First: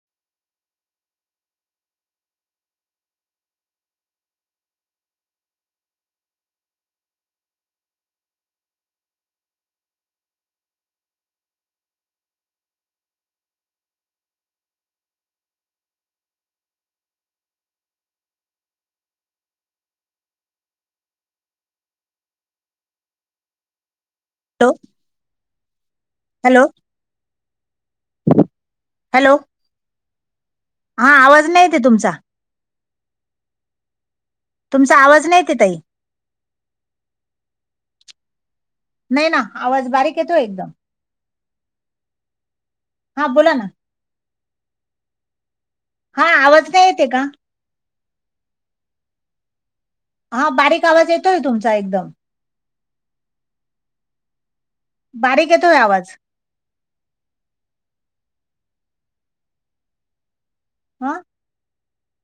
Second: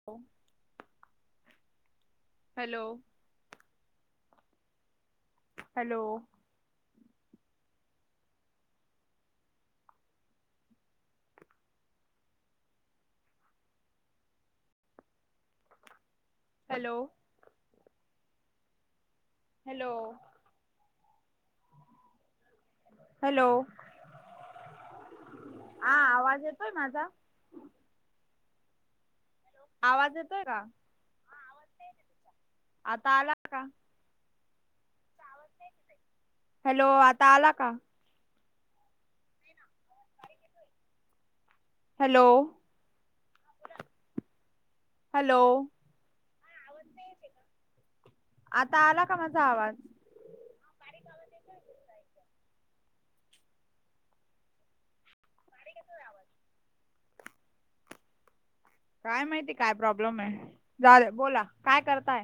[inaudible] Hello hello. Hello. Hello. Hello. Hello हा आवाज hello येतोय माझा. हॅलो. आवाज येतोय का? हा आवाज नाहीे तई तुमचा. आता आला का? तुमचा आवाज नाही येते ताई. हॅलो आता आला का? नाही ना आवाज बारीक येतो एकदम. हॅलो. हा बोला ना. हॅलो हा आवाज नाही चेते का? आता आला का माझा आवाज. हा बारीक आवाज येतोय तुमचा एकदम. बारीक येतोय आवाज. काय माहिती? काय प्रॉब्लेम आहे? झाले हा बोला, काय करताय?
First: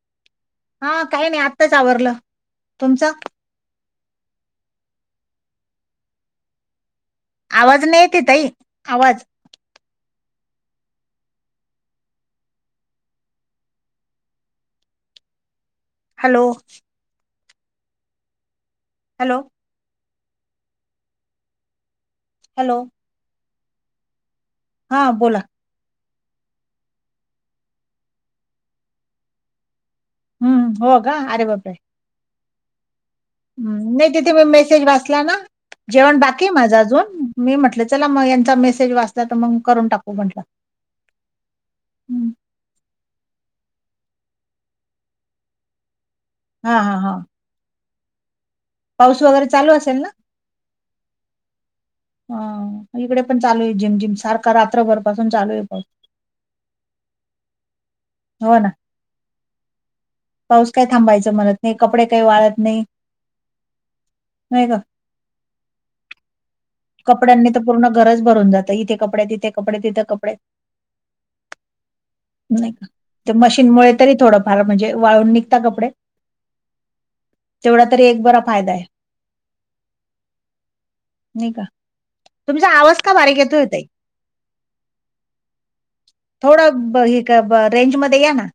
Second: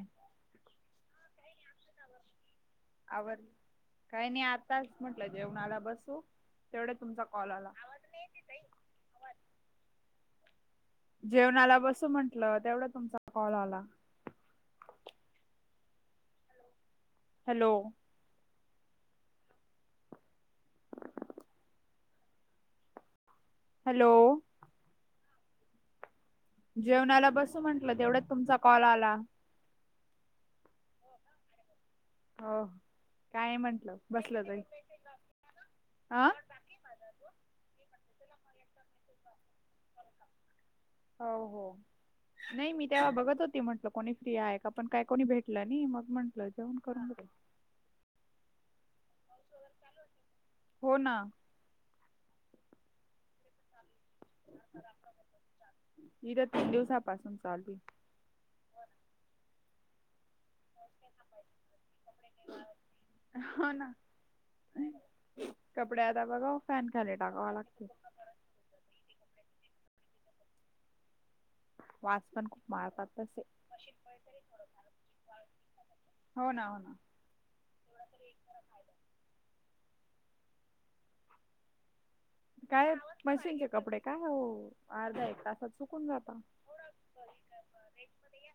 हा, काही नाही, आत्ताच आवरलं. तुमचा आ, काही नाही आताच म्हटलं जेवणाला बसू, तेवढ्यात तुमचा कॉल आला आवाज नाही येते ताई, आवाज जेवणाला बसू म्हंटलं, तेवढ्यात तुमचा कॉल आला. Hello? Hello? Hello? Hello? Hello? हा, बोला. जेवणाला बसू म्हटलं, तेवढ्याच तुमचा कॉल आला. हम्म! हो का, अरे बापरे! हो. काय हम्! म्हंटलं नाही तिथे बसलं मी तरी मेसेज वाचला ना, जेवण अ बाकी माझा अजून मी म्हटलं, चला मग यांचा मेसेज वाचला तर, मग करून टाकू म्हटल. हो हो. नाही, मी तेव्हा बघत होती म्हटल, कोणी फ्री आहे का, पण काय कोणी भेटलं नाही, मग म्हंटलं जेवण हा हा करून हा घे पाऊस वगैरे चालू असेल ना? हो ना. हा, इकडे पण चालू आहे, जिम-जिम, सारखा रात्रभर पासून चालू आहे. इथ तीन दिवसापाासून चालूये. हो ना. पाऊस काय थांबायचं म्हणत नाही, कपडे काही वाढत नाही. आहे. हो ना, नाही का? कपडे् आता बघाव, फॅन खाली कपड्यांनी टाकाव तर लागते पूर्ण घरच भरून जात, इथे कपडे, तिथे कपडे, तिथे कपडे वास पण खूप नाही का, मारतात ते तसे मशीनमुळे तरी थोडंफार म्हणजे वाळून निघता कपडे. हो ना, हो ना. तेवढा तरी एक बरा फायदा आहे. नई का? तुमचा काय आवाज का बारीक येतोय मशीनचे ताई? कपडे, काय हो अर्धा एक तासात सुकून जाता. थोडं रेंज मध्ये या ना.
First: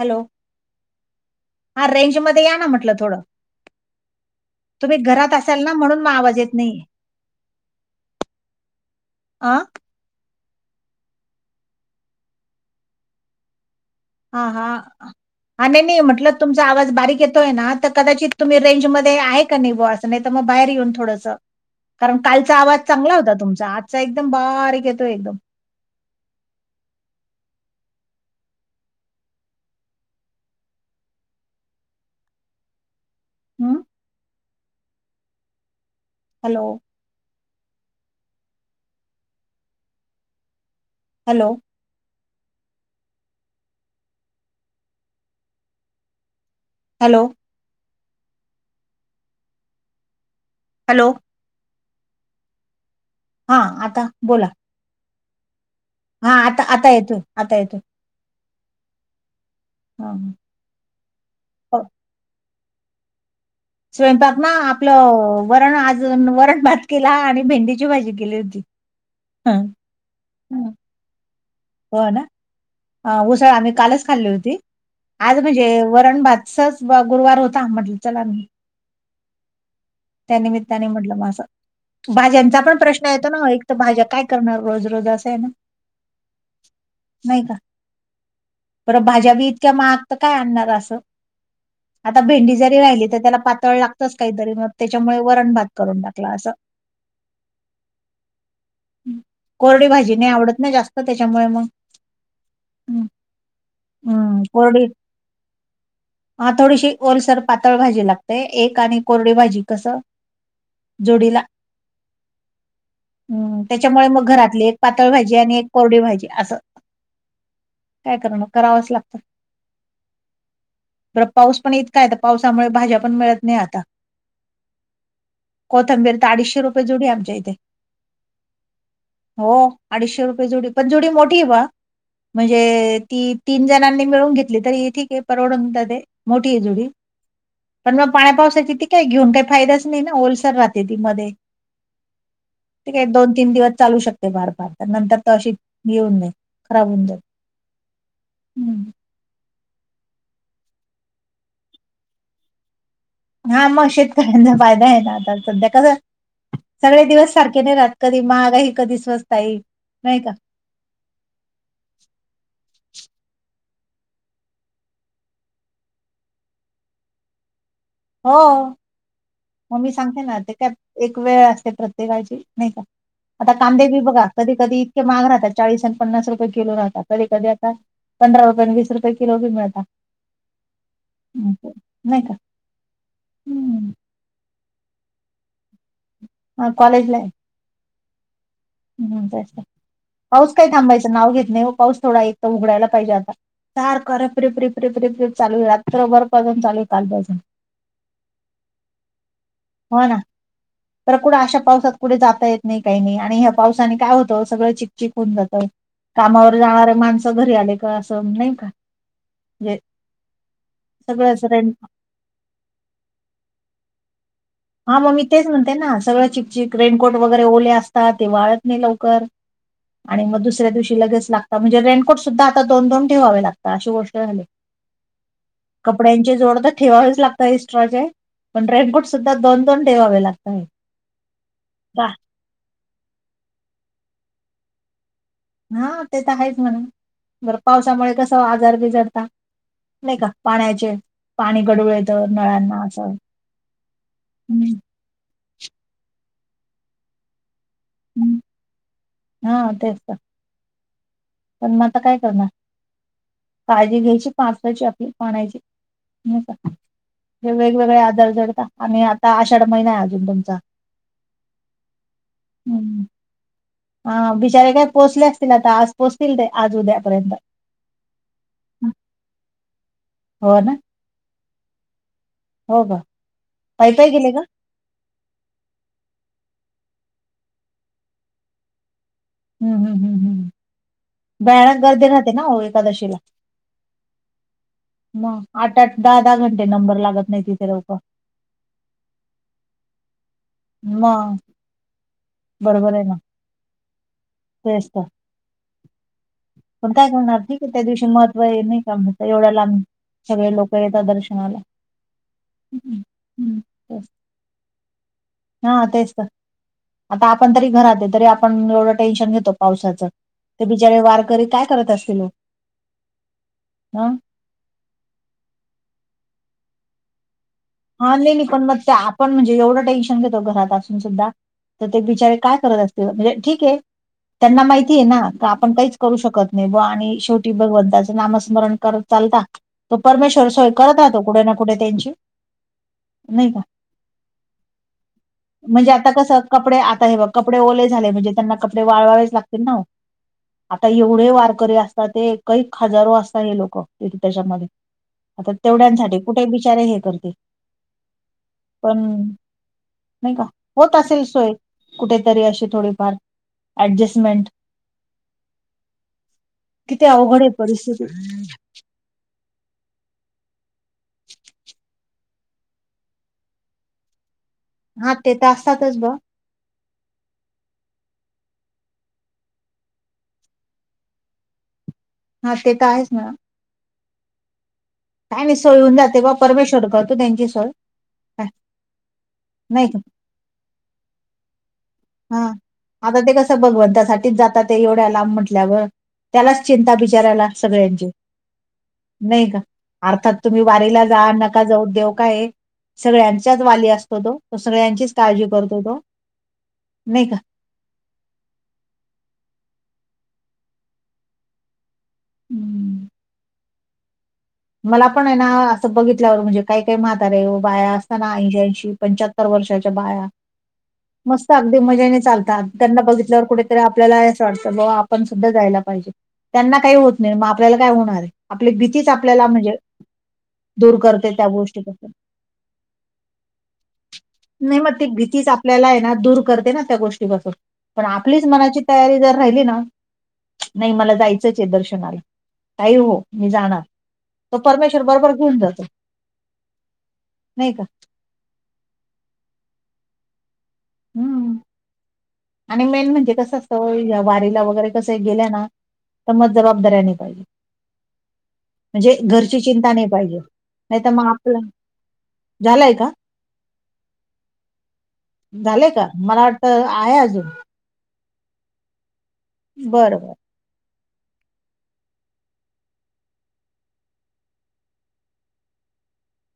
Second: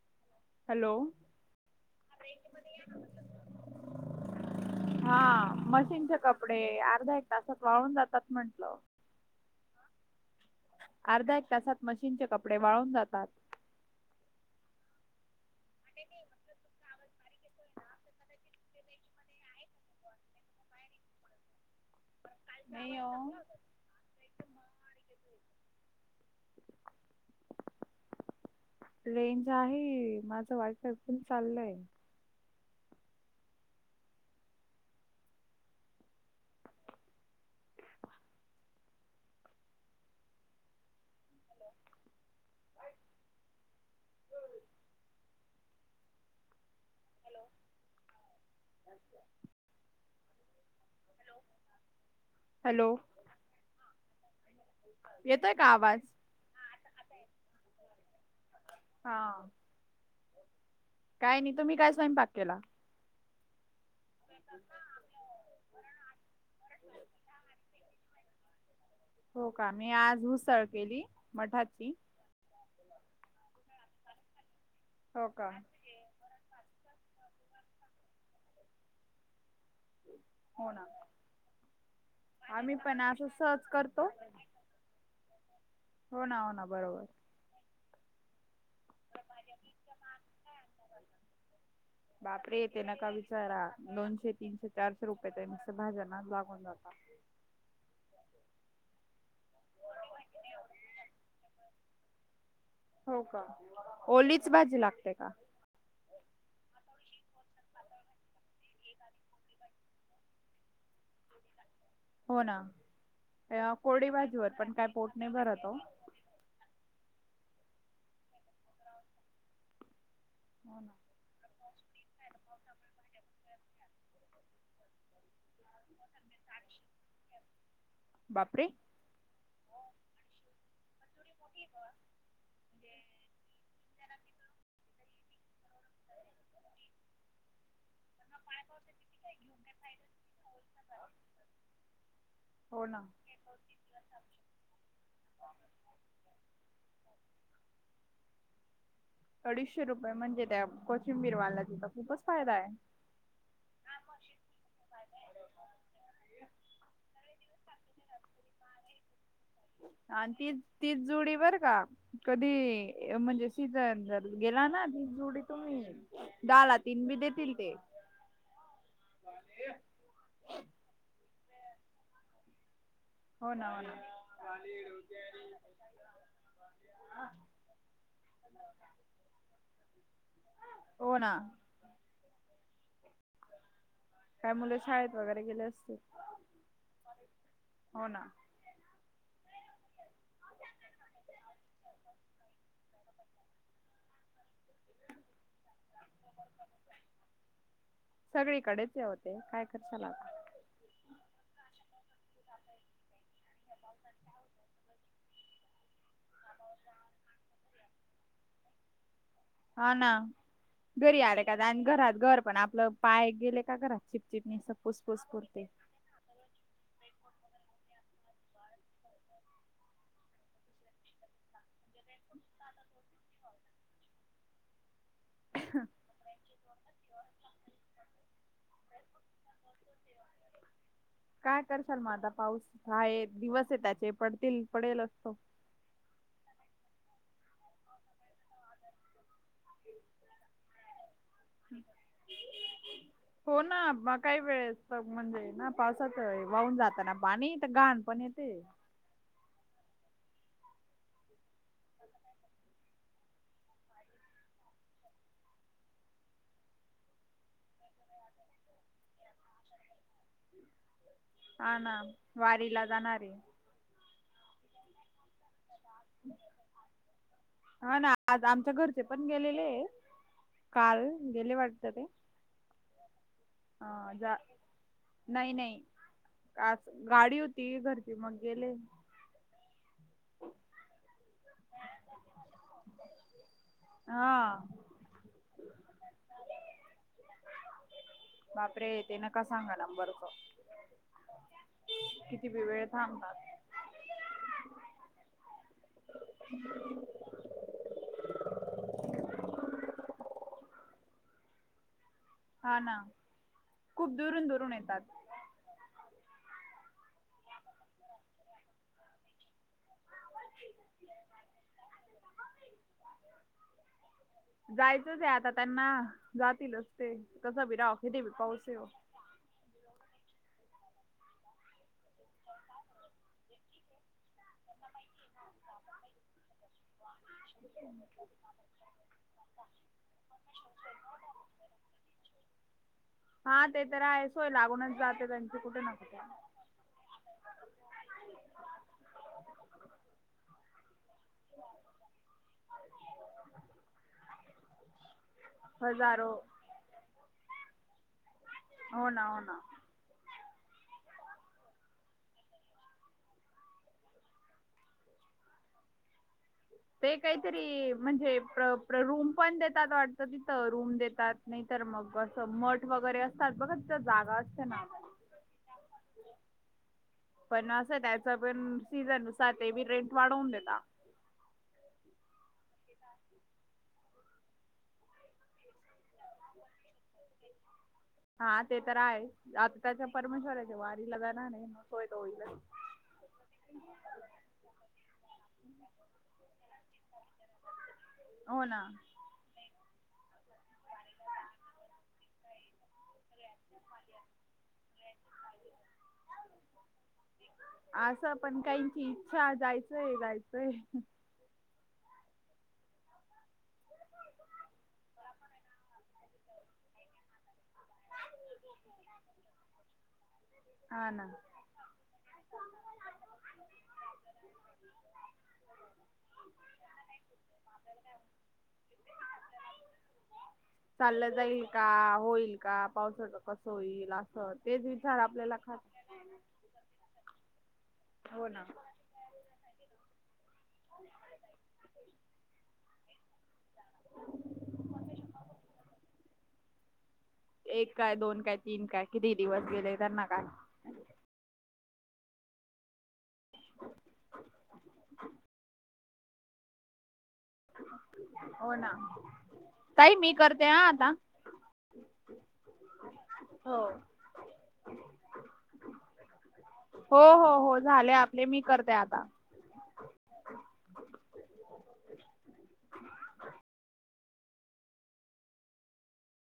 हॅलो? हॅलो. हा, रेंज मध्ये या ना म्हटलं थोडं. तुम्ही हा, घरात असाल ना म्हणून मग मशीनचे आवाज येत कपडे, नाहीये. अर्ध्या एक तासात वाळून जातात म्हंटलं. आ? अर्ध्या एक तासात मशीनचे कपडे वाळून जातात. हा हा. आणि नाही नाही म्हटलं, तुमचा आवाज बारीक येतोय ना, तर कदाचित तुम्ही रेंज मध्ये आहे का नाही बॉस नाही तर मग बाहेर येऊन थोडस कारण कालचा आवाज नाही ओ. चांगला होता तुमचा, आजचा एकदम बारीक येतो एकदम [inaudible] रेंज आहे, माझं वाईफाय पण चाललंय. हम. Hello hello hello hello hello हा आता बोला येतोय का आवाज? हा आता आता येतो आता येतो. हा हा हं काय नी तुम्ही काय स्वयंपाक केला. स्वयंपाक ना आपलं वरण अजून वरण भात केला आणि भेंडीची भाजी केली होती. हो हा का मी आज उसळ केली मठाची ह ना अ उसळ आम्ही कालच खाल्ली होती. हो आज का म्हणजे वरण भातसच गुरुवार होता म्हटलं चला म्हणू त्या हो ना निमित्ताने म्हटलं म असं भाज्यांचा आम्ही पण प्रश्न असं येतो ना एक सहज त करतो भाज्या काय करणार? रोज रोज असंय न हो ना हो ना बरोबर. नाही का परत भाज्या बी इतक्या महाग त काय आणणार असं आता भेंडी बापरे जरी येते राहिली नका त त्याला विचारा पातळ लागतच दोनशे कायतरी तीनशे मग चारशे मय रुपये तर वरण भात नुसतं करून भाज्यांनाच टाकला अस लागून जातात. कोरडी भाजी नाय आवडत ना जास्त त्याच्यामुळ मग हो का ओलीच भाजी लागते का? ह थोडीशी ओलसर पातळ भाजी लागतय एक आणि कोरडी भाजी कस जोडीला हो ना हम्म अ, त्याच्यामुळे कोरडी मग भाजीवर घरातली पण एक काय पातळ पोट नाही भाजी आणि भरत एक ओ कोरडी भाजी असं काय करण करावंच लागतं. हो ना परत पाऊस पण इतकाय त पावसामुळ भाज्या पण मिळत नाय आता कोथंबीर तर अडीचशे रुपये जूडीये आमच्या इथे बापरे! हो अडीचशे रुपये जुडी पण जुडी मोठीये बुआ म्हणजे ती तीन जणांनी मिळून घेतली तरी ठीकये परवडून जाते. मोठीये जुडी पण म पाण्या पावसाची ती काय घेऊन काय फायदाच नाही ना ओलसर राहते ती मध्ये हो टी काय ना दोन तीन दिवस चालू शकते फार फार तर नंतर त अशी हे होऊन जाते खराब होऊन जात हम्म अडीचशे रुपये म्हणजे त्या कोथंबीर वाल्याचा त खूपच फायदाय. हा म शेतकऱ्यांचा फायदा हाय ना आता सध्या कस सगळे दिवस सारखे नाही राहात कधी महागही कधी स्वस्ताई आणि तीच तीच जुडी बरका कधी म्हणजे सीजन जर गेला ना तीच जुडी तुम्ही दहाला तीन बी देतील ते हो. मग मी सांगते ना, ते काय एक वेळ असते प्रत्येकाची, नाही का? आता हो ना हो कांदे बी ना बघा, कधी कधी इतके महाग राहतात, चाळीस आणि पन्नास रुपये किलो राहतात, कधी कधी पंधरा रुपये न वीस रुपये किलो बी मिळतात. हो ना नाही का, हम्म! काय मुलं शाळेत वगैरे गेले असतील? हम, कॉलेजलाये हो ना. हम्म हम्म, तेच तर पाऊस काय थांबायचं नाव घेत नाही हो, पाऊस थोडा एक तर उघडायला पाहिजे आता. सारखा रिप रिप रिप रिप चालूये, रात्रभर पासून चालुये कालपासून. सगळीकडेच ओ ते काय करशाल हो ना, आता तर कुडं अशा पावसात कुठे जाता येत नाही, काही नाही, आणि ह्या पावसाने काय होतं, सगळं चिक चीकून जात, कामावर जाणारे माणसं घरी आले का असं नाही का म्हणजे हा ना, घरी आले सगळंच का रेंट आणि घरात घर पण आपलं, पाय गेले का घरात चिक हा, मग मी तेच म्हणते ना, सगळं चिकचिक रेनकोट वगैरे ओले असतात, ते वाळत नाही लवकर. आणि मग दुसऱ्या दिवशी लगेच लागता, म्हणजे रेनकोट सुद्धा आता दोन दोन ठेवावे लागतात, अशी गोष्ट झालीये. कपड्यांचे जोड तर ठेवावेच लागत एस्ट्राचे, पण रेनकोट सुद्धा दोन दोन ठेवावे लागताय. काय करशाल मग आता, पाऊस हा दिवस आहे त्याचे, पडतील पडेलच तो हा, ते तर आहेच म्हणा, बर पावसामुळे कस आजार बिजार ता नाही का, पाण्याचे, पाणी गडूळ येत नळांना असं, हम्. पण म्हणजे ना पावसात वाहून जाताना पाणी, तर गाण पण हम्म. येते. हा तेच तर. पण मग आता काय करणार, काळजी घ्यायची पावसाची आपली पाण्यायची नाही का, हे वेगवेगळे आजार जडता, आणि आता आषाढ महिना अजून तुमचा. हा ना, वारीला हम्म. जाणारे. हा, बिचारे काय पोचले असतील आता, आज पोहोचतील ते आज उद्यापर्यंत. हा ना, आज आमच्या घरचे पण गेलेले, हो ना काल गेले वाटत ते. हो का पायी पायी हा, गेले जा का नाही नाही, आज गाडी होती घरची, मग गेले. हम् हम् हम् हम्, भयानक गर्दी राहते ना हो, एक एकादशिला. हा म आठ आठ दहा दहा घंटे नंबर लागत नाही तिथे लोक बापरे! यते न का सांगा नंबरच. म किती वेळ थांबतात तेच तर पण काय करणार त्या दिवशी महत्व आहे नाही का, म्हणत एवढा लांब सगळे लोक येतात दर्शनाला. हा ना, हम्म. हम्म. तेच. खूप दुरून दुरून येतात. हा तेच तर, आता आपण तरी घरात ये, तरी आपण एवढं टेन्शन घेतो. पावसाच, ते बिचारे वारकरी काय करत असतील ओ? जायचंच आहे आता त्यांना, जातीलच ते, तसं भी राव कस हा बी नाही नाही पाऊस मग ते आपण पण म्हणजे एवढं टेन्शन घेतो, घरात असून सुद्धा तर ते बिचारे काय करत असतील म्हणजे ठीक आहे. त्यांना माहिती आहे ना आपण काहीच करू शकत नाही ब आणि शेवटी भगवंताचं नामस्मरण करत चालता. तो परमेश्वर सोय करत आहतो कुठे ना कुठे त्यांची नाही हा का ते तर आहे सोय लागूनच जाते त्यांची कुठे म्हणजे न आता कुठ? कसं कपडे आता हे कपडे ओले झाले म्हणजे त्यांना कपडे वाळवावेच लागतील ना आता एवढे वा. करी असतात ते काही हजारो असतात हे लोक त्याच्यामध्ये. आता तेवढ्यांसाठी हजारो कुठे बिचारे हे करते पण हो ना हो ना नाही का होत असेल सोय कुठेतरी अशी थोडीफार. अडजस्टमंट. ते काहीतरी म्हणजे प्र रूम पण देतात वाटत तिथं रूम देतात नाही तर मग अस मठ वगैरे अस सर् बघच जागा असते ना? हा ते तर असतातच ब पण असं त्याचा पण सीझननुसार ते बी रेंट वाढवून देता. हा ते तर आहेच मॅडम. काय मीसळ होन जाते बा परमेश्वर कर तू त्यांची सोय काय हा ते तर आहे आता नाही का त्याच्या परमेश्वराच्या वारीला जाणार नाही मग होय तो हा होईलच. आता ते कसं भगवंतासाठीठीच जातात ते एवढ्या लांब म्हटल्यावर. त्यालाच चिंता बिचारायला सगळ्यांची हो ना. नाही का अर्थात तुम्ही वारीला जा नका जाऊ देऊ का हे? सगळ्यांचाच वाली असतो तो तो सगळ्यांचीच काळजी करतो तो. नाही का? असं पण काहीची इच्छा जायचंय जायचंय. हम्म. मला पण आहे ना असं बघितल्यावर म्हणजे काय काय म्हातारे बाया असताना ऐंशीच्या ऐंशी. पंच्याहत्तर वर्षाच्या बाया. हा. ना. मस्त अगदी मजेने चालतात त्यांना बघितल्यावर कुठेतरी आपल्याला असं वाटतं बाबा आपण सुद्धा जायला पाहिजे. त्यांना काही होत नाही मग आपल्याला काय होणार आहे आपली भीतीच आपल्याला म्हणजे दूर चाललं करते त्या जाईल का गोष्टीपासून होईल का पावसाच कसं होईल असं नाही तेच मग ती विचार भीतीच आपल्याला आपल्याला खात आहे ना दूर करते ना त्या गोष्टीपासून पण आपलीच हो ना. मनाची तयारी जर राहिली ना नाही मला जायचंच आहे दर्शनाला काही हो मी जाणार. ह. तो परमेश्वर बरोबर घेऊन जातो. नाही का एक काय दोन काय तीन काय किती दिवस गेले त्यांना काय? हम्म आणि मेन म्हणजे कसं असतं वारीला वगैरे कसं गेल्या ना समज जबाबदाऱ्या आणि पाहिजे. हो ना म्हणजे घरची चिंता नाही ताई मी पाहिजे करते ह नाही तर आता मग आपलं झालंय का हो..... झाले का मला वाटत आहे हो अजून हो हो झाले आपले मी करते आता बर बर